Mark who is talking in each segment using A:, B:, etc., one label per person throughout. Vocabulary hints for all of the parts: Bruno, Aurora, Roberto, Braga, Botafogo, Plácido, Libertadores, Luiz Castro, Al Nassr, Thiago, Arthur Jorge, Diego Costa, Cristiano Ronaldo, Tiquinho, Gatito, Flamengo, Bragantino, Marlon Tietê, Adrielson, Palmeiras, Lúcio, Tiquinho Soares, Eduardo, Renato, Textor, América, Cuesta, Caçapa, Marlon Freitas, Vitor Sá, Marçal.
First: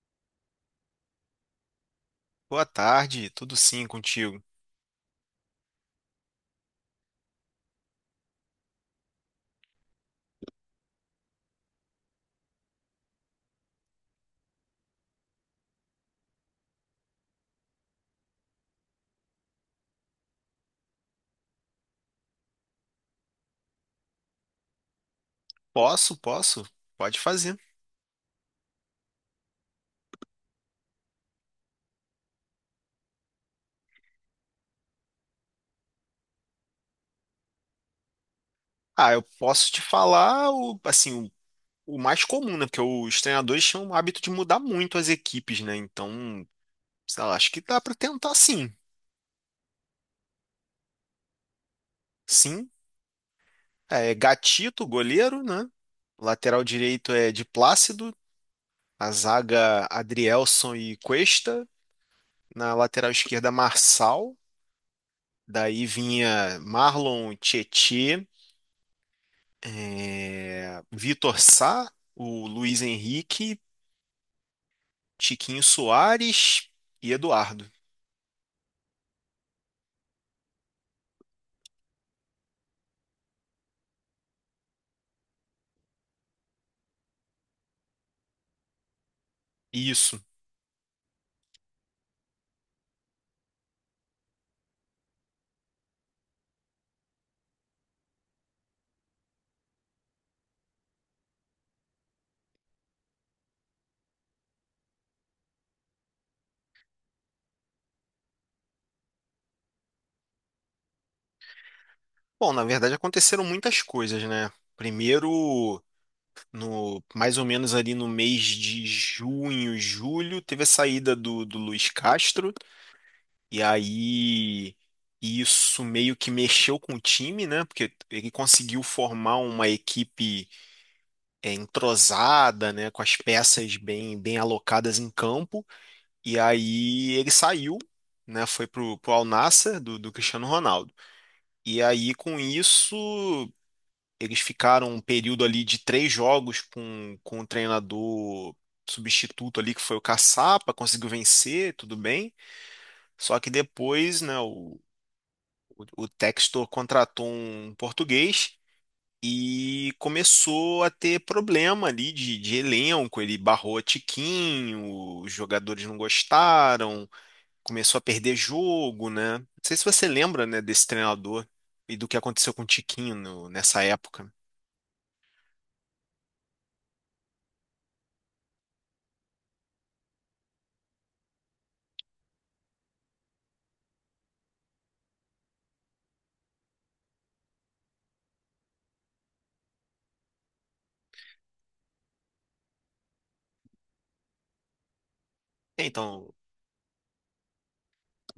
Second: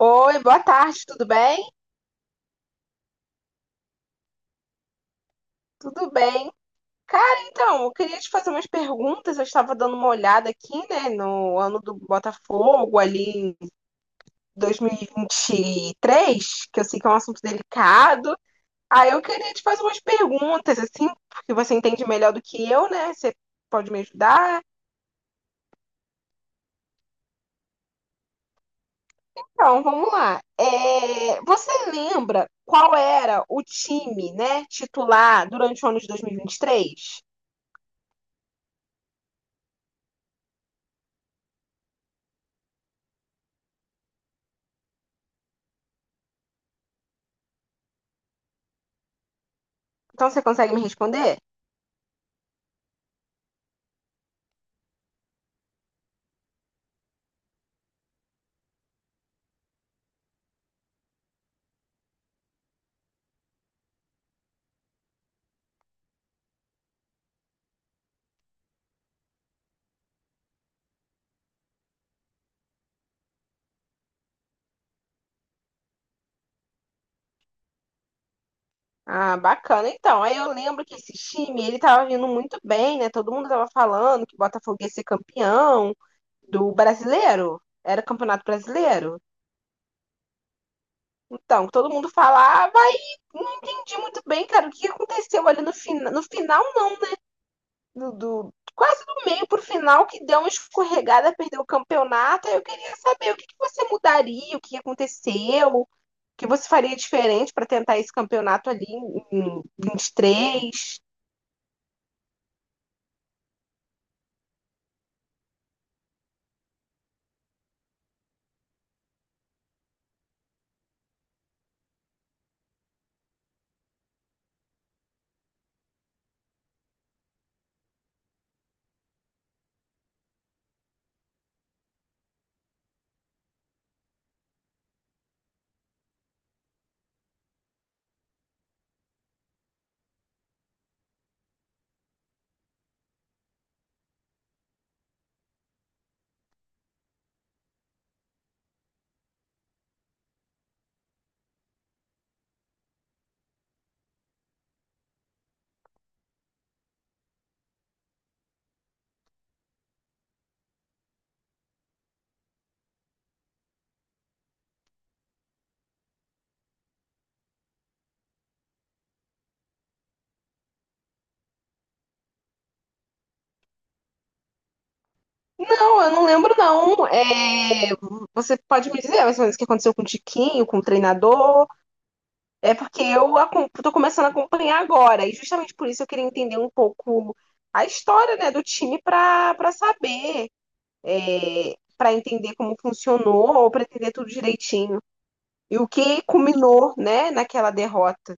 A: Oi, boa tarde, tudo bem?
B: Boa tarde, tudo sim contigo?
A: Tudo bem. Cara, então, eu queria te fazer umas perguntas. Eu estava dando uma olhada aqui, né, no ano do Botafogo, ali em dois mil e vinte e três, que eu sei que é um assunto delicado. Aí eu queria te fazer umas perguntas, assim, porque você entende melhor do que eu, né? Você pode me ajudar?
B: Posso, pode fazer.
A: Então, vamos lá. É, você lembra qual era o time, né, titular durante o ano de dois mil e vinte e três?
B: Ah, eu posso te falar o mais comum, né? Porque os treinadores tinham o hábito de mudar muito as equipes, né? Então, sei lá, acho que dá pra tentar sim.
A: Então, você consegue me responder?
B: Sim, é Gatito, goleiro, né? Lateral direito é de Plácido, a zaga Adrielson e Cuesta, na lateral esquerda Marçal, daí vinha Marlon Tietê, Vitor Sá, o Luiz Henrique, Tiquinho Soares e Eduardo.
A: Ah, bacana. Então, aí eu lembro que esse time, ele tava vindo muito bem, né? Todo mundo tava falando que o Botafogo ia ser campeão do brasileiro. Era campeonato brasileiro.
B: Isso.
A: Então, todo mundo falava e não entendi muito bem, cara, o que aconteceu ali no final, né, quase do meio pro final, que deu uma escorregada, perdeu o campeonato. Aí eu queria saber o que que você mudaria, o que aconteceu, o que você faria diferente para tentar esse campeonato ali em 23.
B: Bom, na verdade aconteceram muitas coisas, né? Primeiro, no mais ou menos ali no mês de junho, julho, teve a saída do Luiz Castro, e aí isso meio que mexeu com o time, né? Porque ele conseguiu formar uma equipe entrosada, né? Com as peças bem, bem alocadas em campo, e aí ele saiu. Né, foi pro Al Nassr do Cristiano Ronaldo. E aí, com isso, eles ficaram um período ali de 3 jogos com o treinador substituto ali, que foi o Caçapa, conseguiu vencer, tudo bem. Só que depois, né, o Textor contratou um português e começou a ter problema ali de elenco. Ele barrou a Tiquinho, os jogadores não gostaram, começou a perder jogo, né? Não sei se você lembra, né, desse treinador e do que aconteceu com o Tiquinho nessa época.
A: Não, eu não lembro, não. É, você pode me dizer mais ou menos o que aconteceu com o Tiquinho, com o treinador? É porque eu tô começando a acompanhar agora, e justamente por isso eu queria entender um pouco a história, né, do time para saber, é, para entender como funcionou, ou para entender tudo direitinho. E
B: É,
A: o que
B: Então,
A: culminou, né, naquela derrota.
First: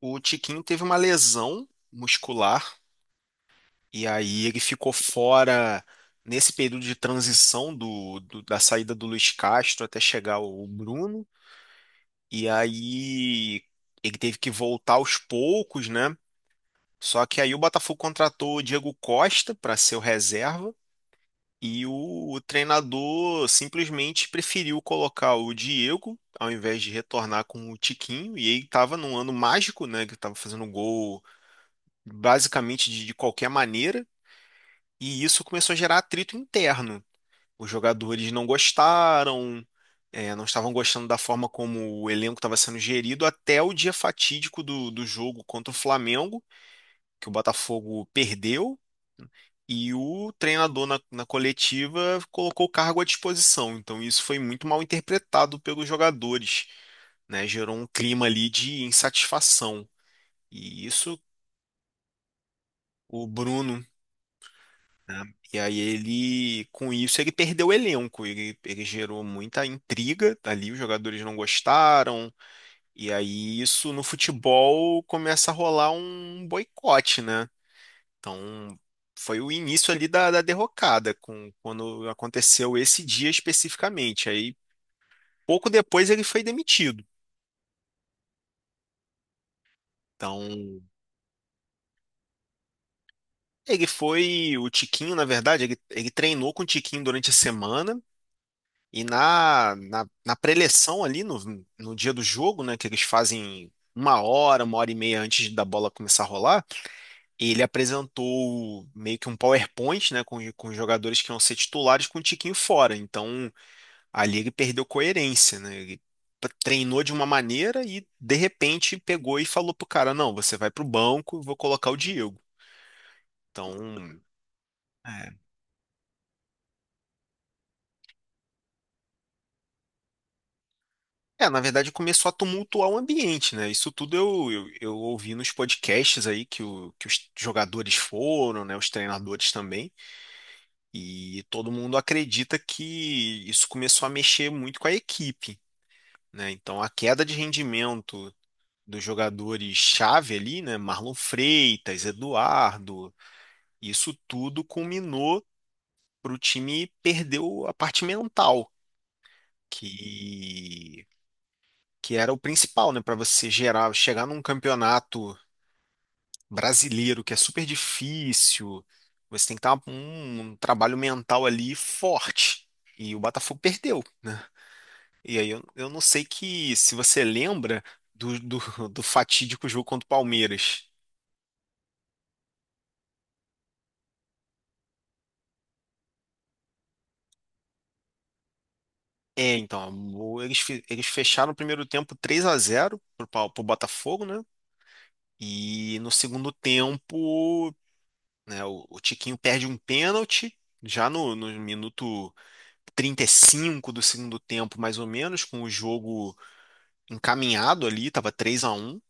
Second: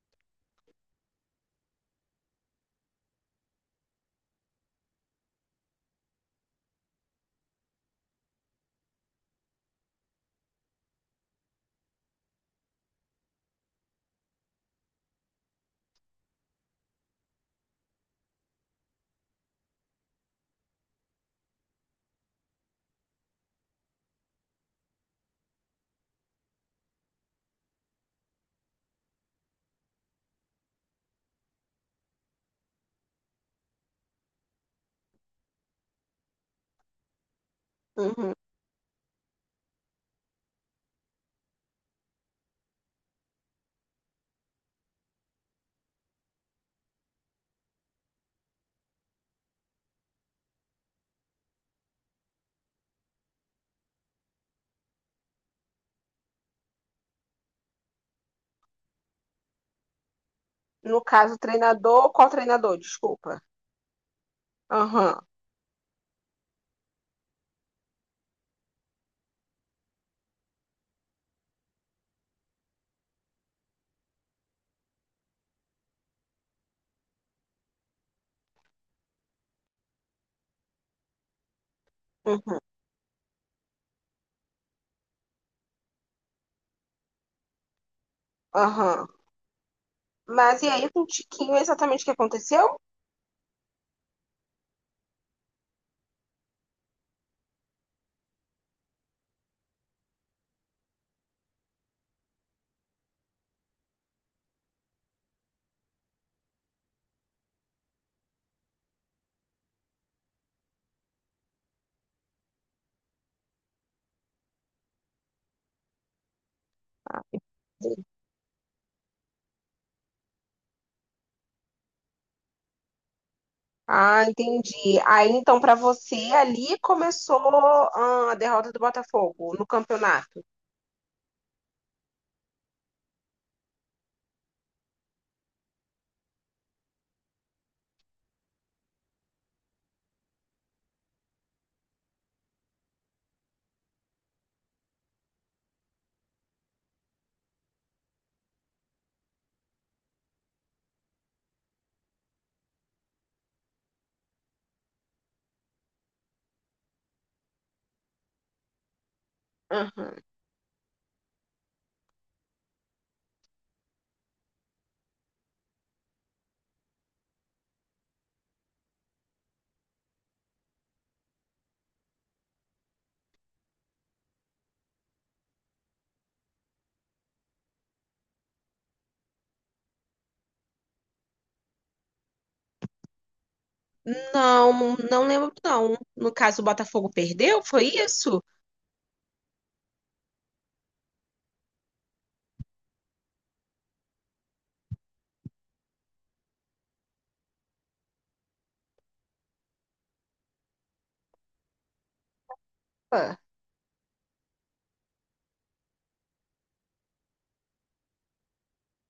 B: o Tiquinho teve uma lesão muscular e aí ele ficou fora nesse período de transição da saída do Luiz Castro até chegar o Bruno. E aí ele teve que voltar aos poucos, né? Só que aí o Botafogo contratou o Diego Costa para ser o reserva e o treinador simplesmente preferiu colocar o Diego ao invés de retornar com o Tiquinho. E ele estava num ano mágico, né? Que estava fazendo gol basicamente de qualquer maneira, e isso começou a gerar atrito interno. Os jogadores
A: Uhum.
B: não gostaram, não estavam gostando da forma como o elenco estava sendo gerido até o dia fatídico do jogo contra o Flamengo, que o Botafogo perdeu. E o treinador na coletiva colocou o cargo à disposição. Então, isso foi muito mal interpretado pelos jogadores, né, gerou um clima ali de insatisfação. E
A: No
B: isso,
A: caso, o treinador, qual treinador?
B: o
A: Desculpa.
B: Bruno.
A: Aham,
B: E aí ele, com isso, ele perdeu o elenco, ele gerou muita intriga ali, os jogadores não gostaram, e aí isso no futebol começa a rolar um boicote, né? Então foi o início ali da derrocada, com, quando
A: uhum,
B: aconteceu esse dia especificamente. Aí pouco depois ele foi demitido.
A: aham. Mas e
B: Então
A: aí com o Tiquinho, exatamente o que aconteceu?
B: ele foi, o Tiquinho, na verdade, ele treinou com o Tiquinho durante a semana, e na preleção ali, no dia do jogo, né, que eles fazem 1 hora, 1 hora e meia antes da bola começar a rolar, ele apresentou meio que um PowerPoint, né, com os jogadores que iam ser titulares com o Tiquinho fora. Então, ali ele perdeu coerência, né? Ele treinou de uma maneira e, de repente, pegou e falou pro cara, não, você vai pro banco, eu vou colocar o Diego. Então,
A: Ah, entendi. Aí
B: é,
A: então para você ali começou a derrota do Botafogo no campeonato.
B: é, na verdade começou a tumultuar o ambiente, né? Isso tudo eu ouvi nos podcasts aí que, o, que os jogadores foram, né? Os treinadores também. E todo mundo acredita que isso começou a mexer muito com a equipe, né? Então a queda de rendimento dos jogadores-chave ali, né? Marlon Freitas, Eduardo, isso tudo culminou para o time perder a parte mental.
A: Aham.
B: Que que era o principal, né, para você gerar, chegar num campeonato brasileiro que é super difícil, você tem que estar um trabalho mental ali forte. E o Botafogo perdeu, né? E aí eu não sei que se você lembra do, do, do fatídico jogo contra o Palmeiras.
A: Não, não lembro não. No caso o Botafogo perdeu, foi isso?
B: É, então, eles, eles fecharam o primeiro tempo 3-0 pro Botafogo, né? E no segundo tempo, né, o Tiquinho perde um pênalti já no minuto trinta e
A: Ah,
B: cinco do segundo tempo, mais ou menos, com o jogo encaminhado ali, tava 3-1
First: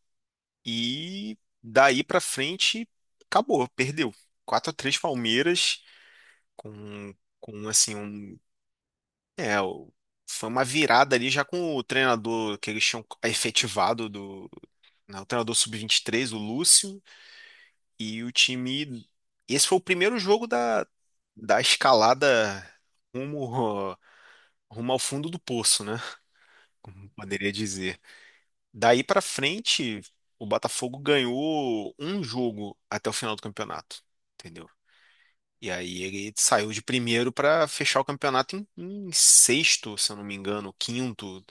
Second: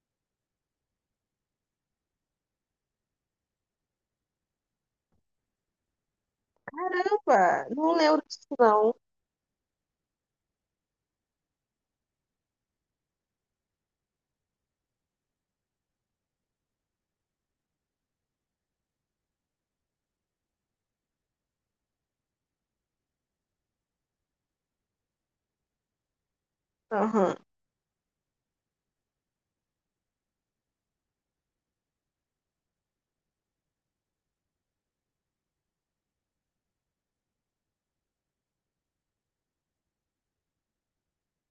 B: e daí para frente acabou, perdeu. 4-3 Palmeiras com com
A: caramba, não
B: assim
A: lembro
B: um,
A: disso não.
B: é, o- foi uma virada ali já com o treinador que eles tinham efetivado do, né, o treinador sub 23, o Lúcio, e o time, esse foi o primeiro jogo da escalada rumo, rumo ao fundo do poço, né? Como
A: Aham.
B: poderia dizer. Daí pra frente, o Botafogo ganhou um jogo até o final do campeonato, entendeu? E aí ele saiu de primeiro pra fechar o campeonato em, em sexto, se eu não me engano, quinto.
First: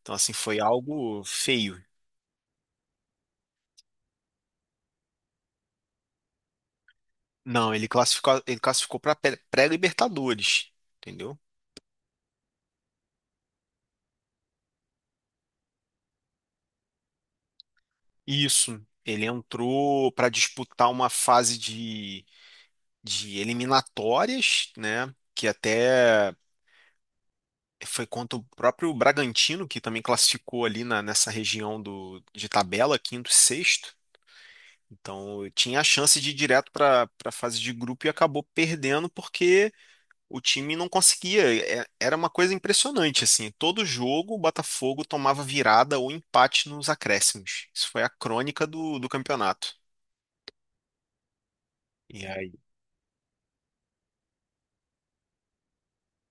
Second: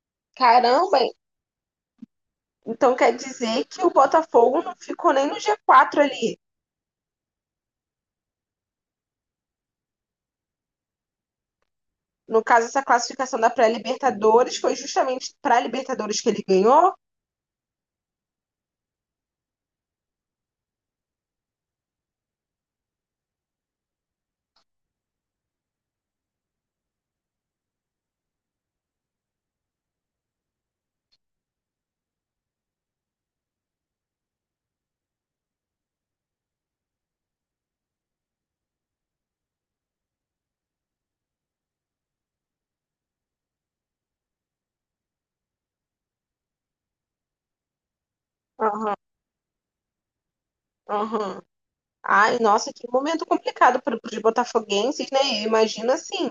B: Então assim foi
A: Caramba,
B: algo feio.
A: então quer dizer que o Botafogo não ficou nem no G4 ali.
B: Não, ele classificou para pré-Libertadores, entendeu?
A: No caso essa classificação da pré-Libertadores foi justamente para a Libertadores que ele ganhou?
B: Isso. Ele entrou para disputar uma fase de eliminatórias, né? Que até foi contra o próprio Bragantino, que também classificou ali nessa região do, de tabela, quinto e sexto. Então eu tinha a chance de ir direto para a fase de grupo e acabou perdendo porque o time não conseguia. Era uma coisa impressionante, assim. Todo jogo o Botafogo tomava virada ou empate nos acréscimos. Isso foi a crônica
A: Aham,
B: do campeonato.
A: aham.
B: E
A: Ai,
B: aí,
A: nossa, que momento complicado para os botafoguenses, né? Eu imagino assim,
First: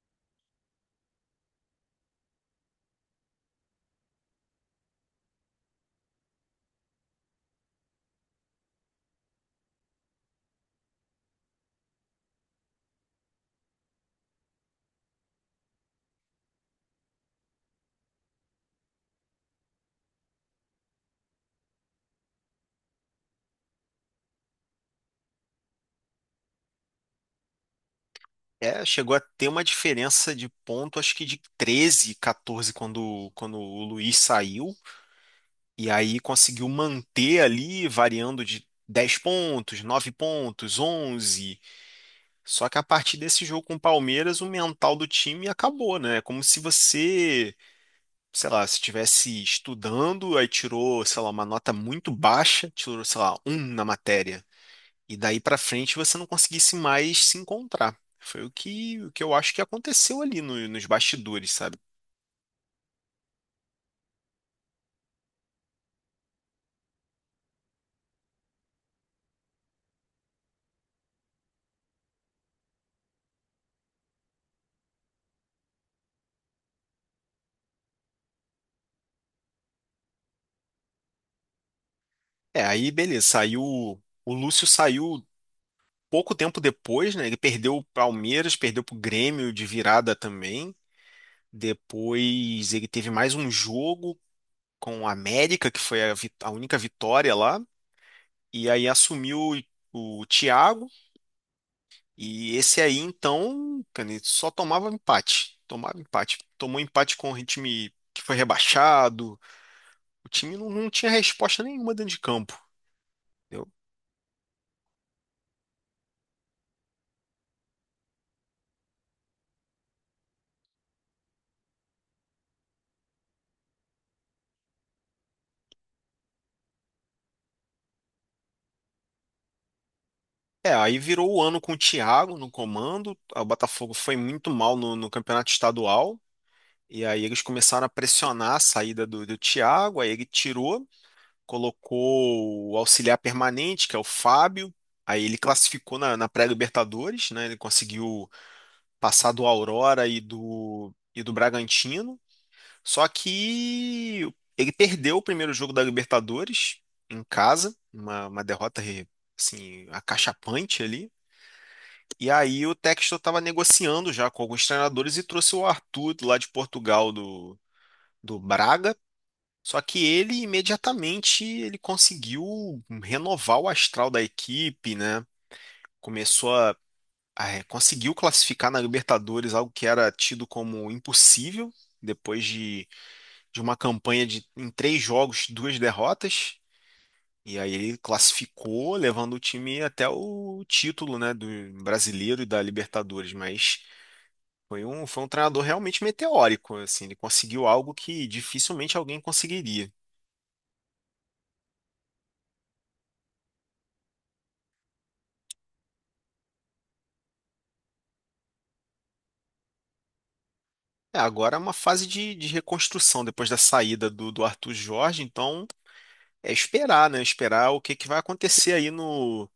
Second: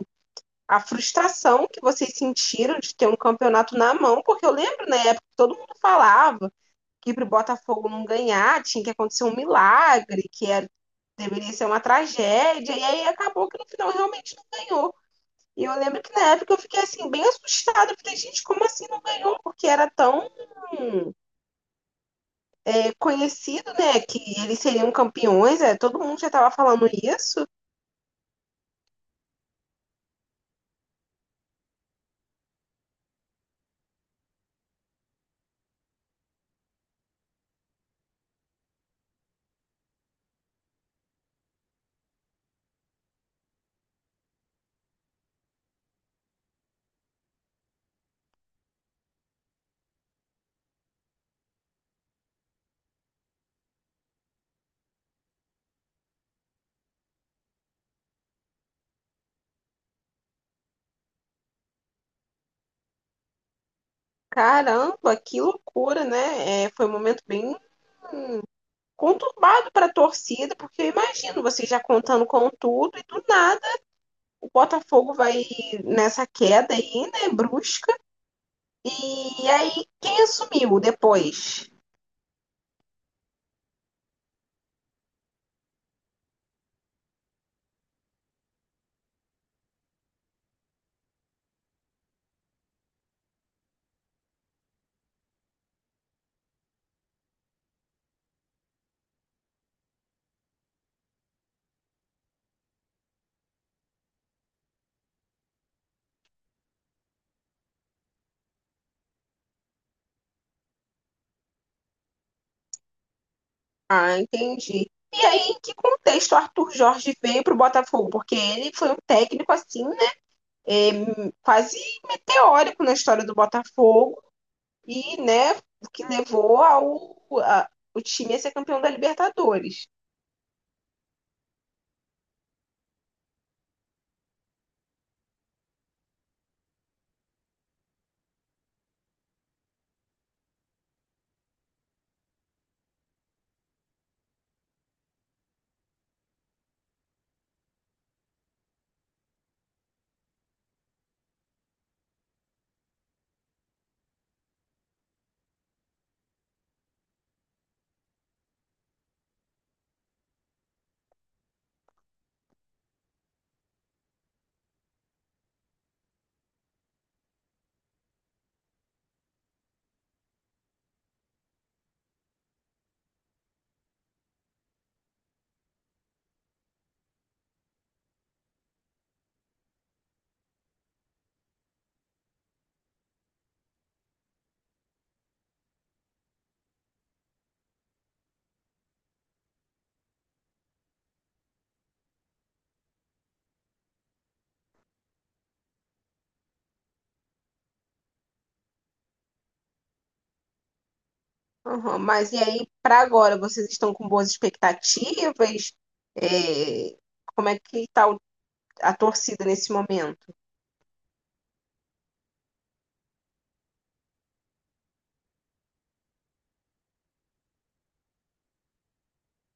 A: a frustração que vocês sentiram de ter um campeonato na mão, porque eu lembro, né, na época que todo mundo falava que para o Botafogo não ganhar tinha que acontecer um milagre, que era, deveria ser uma tragédia, e aí acabou que no final realmente não ganhou. E eu lembro que na época eu fiquei assim, bem assustada. Eu falei, gente, como assim não ganhou? Porque era tão conhecido, né? Que eles seriam campeões, todo mundo já estava falando isso.
B: é, chegou a ter uma diferença de ponto, acho que de 13, 14, quando o Luiz saiu. E aí conseguiu manter ali, variando de 10 pontos, 9 pontos, 11. Só que a partir desse jogo com o Palmeiras, o mental do time acabou, né? É como se você, sei lá, se estivesse estudando, aí tirou, sei lá, uma nota muito baixa, tirou, sei lá, um na matéria. E daí pra frente você não conseguisse mais se encontrar. Foi o que eu acho que aconteceu ali nos bastidores, sabe?
A: Caramba, que loucura, né? É, foi um momento bem conturbado para a torcida, porque eu imagino vocês já contando com tudo e do nada o Botafogo vai nessa queda aí, né, brusca. E aí, quem assumiu depois?
B: É, aí beleza, saiu. O Lúcio saiu pouco tempo depois, né? Ele perdeu o Palmeiras, perdeu pro Grêmio de virada também. Depois ele teve mais um jogo com o América, que foi a, a única vitória lá. E aí assumiu o Thiago. E esse aí, então, cara, ele só tomava empate. Tomava empate. Tomou empate com o time que foi rebaixado. O time não tinha resposta nenhuma dentro de campo. Entendeu?
A: Ah, entendi. E aí, em que contexto o Arthur Jorge veio para o Botafogo? Porque ele foi um técnico assim, né? é, Quase meteórico na história do Botafogo e, né, que levou o time a ser campeão da Libertadores.
B: É, aí virou o ano com o Thiago no comando. O Botafogo foi muito mal no campeonato estadual. E aí eles começaram a pressionar a saída do Thiago, aí ele tirou, colocou o auxiliar permanente, que é o Fábio. Aí ele classificou na pré-Libertadores, né? Ele conseguiu passar do Aurora e do Bragantino. Só que ele perdeu o primeiro jogo da Libertadores em casa, uma, derrota assim, acachapante ali. E aí o Textor estava negociando já com alguns treinadores e trouxe o Arthur lá de Portugal do Braga. Só que ele imediatamente ele conseguiu renovar o astral da equipe, né? Começou a, conseguiu classificar na Libertadores, algo que era tido como impossível depois de uma campanha de em 3 jogos, duas derrotas. E aí ele classificou, levando o time até o título, né, do brasileiro e da Libertadores, mas foi foi um treinador realmente meteórico, assim, ele conseguiu algo que dificilmente alguém conseguiria.
A: Aham, mas e aí, para agora, vocês estão com boas expectativas? É, como é que tá a torcida nesse momento?
B: É, agora é uma fase de reconstrução depois da saída do Arthur Jorge, então é esperar, né? Esperar que vai acontecer aí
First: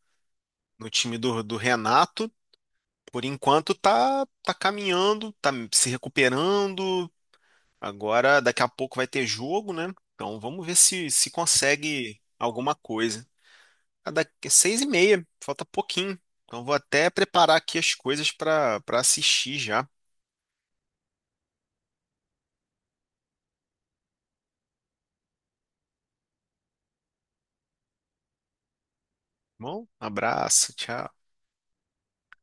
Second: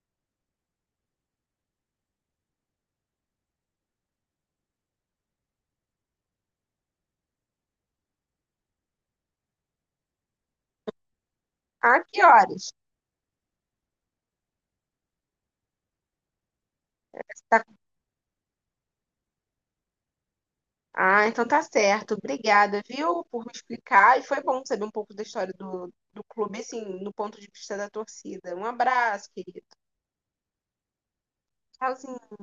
B: no time do Renato. Por enquanto tá, tá caminhando, tá se recuperando. Agora, daqui a pouco vai ter jogo, né? Então vamos ver se, se
A: Ah,
B: consegue
A: que horas?
B: alguma coisa. Ah, daqui é 6:30, falta pouquinho. Então vou até preparar
A: Tá-
B: aqui as coisas para assistir já. Tá.
A: Ah, então tá certo. Obrigada, viu, por me explicar. E foi bom saber um pouco da história do clube, assim, no ponto de vista da torcida. Um abraço, querido.
B: Bom, abraço, tchau.
A: Tchauzinho.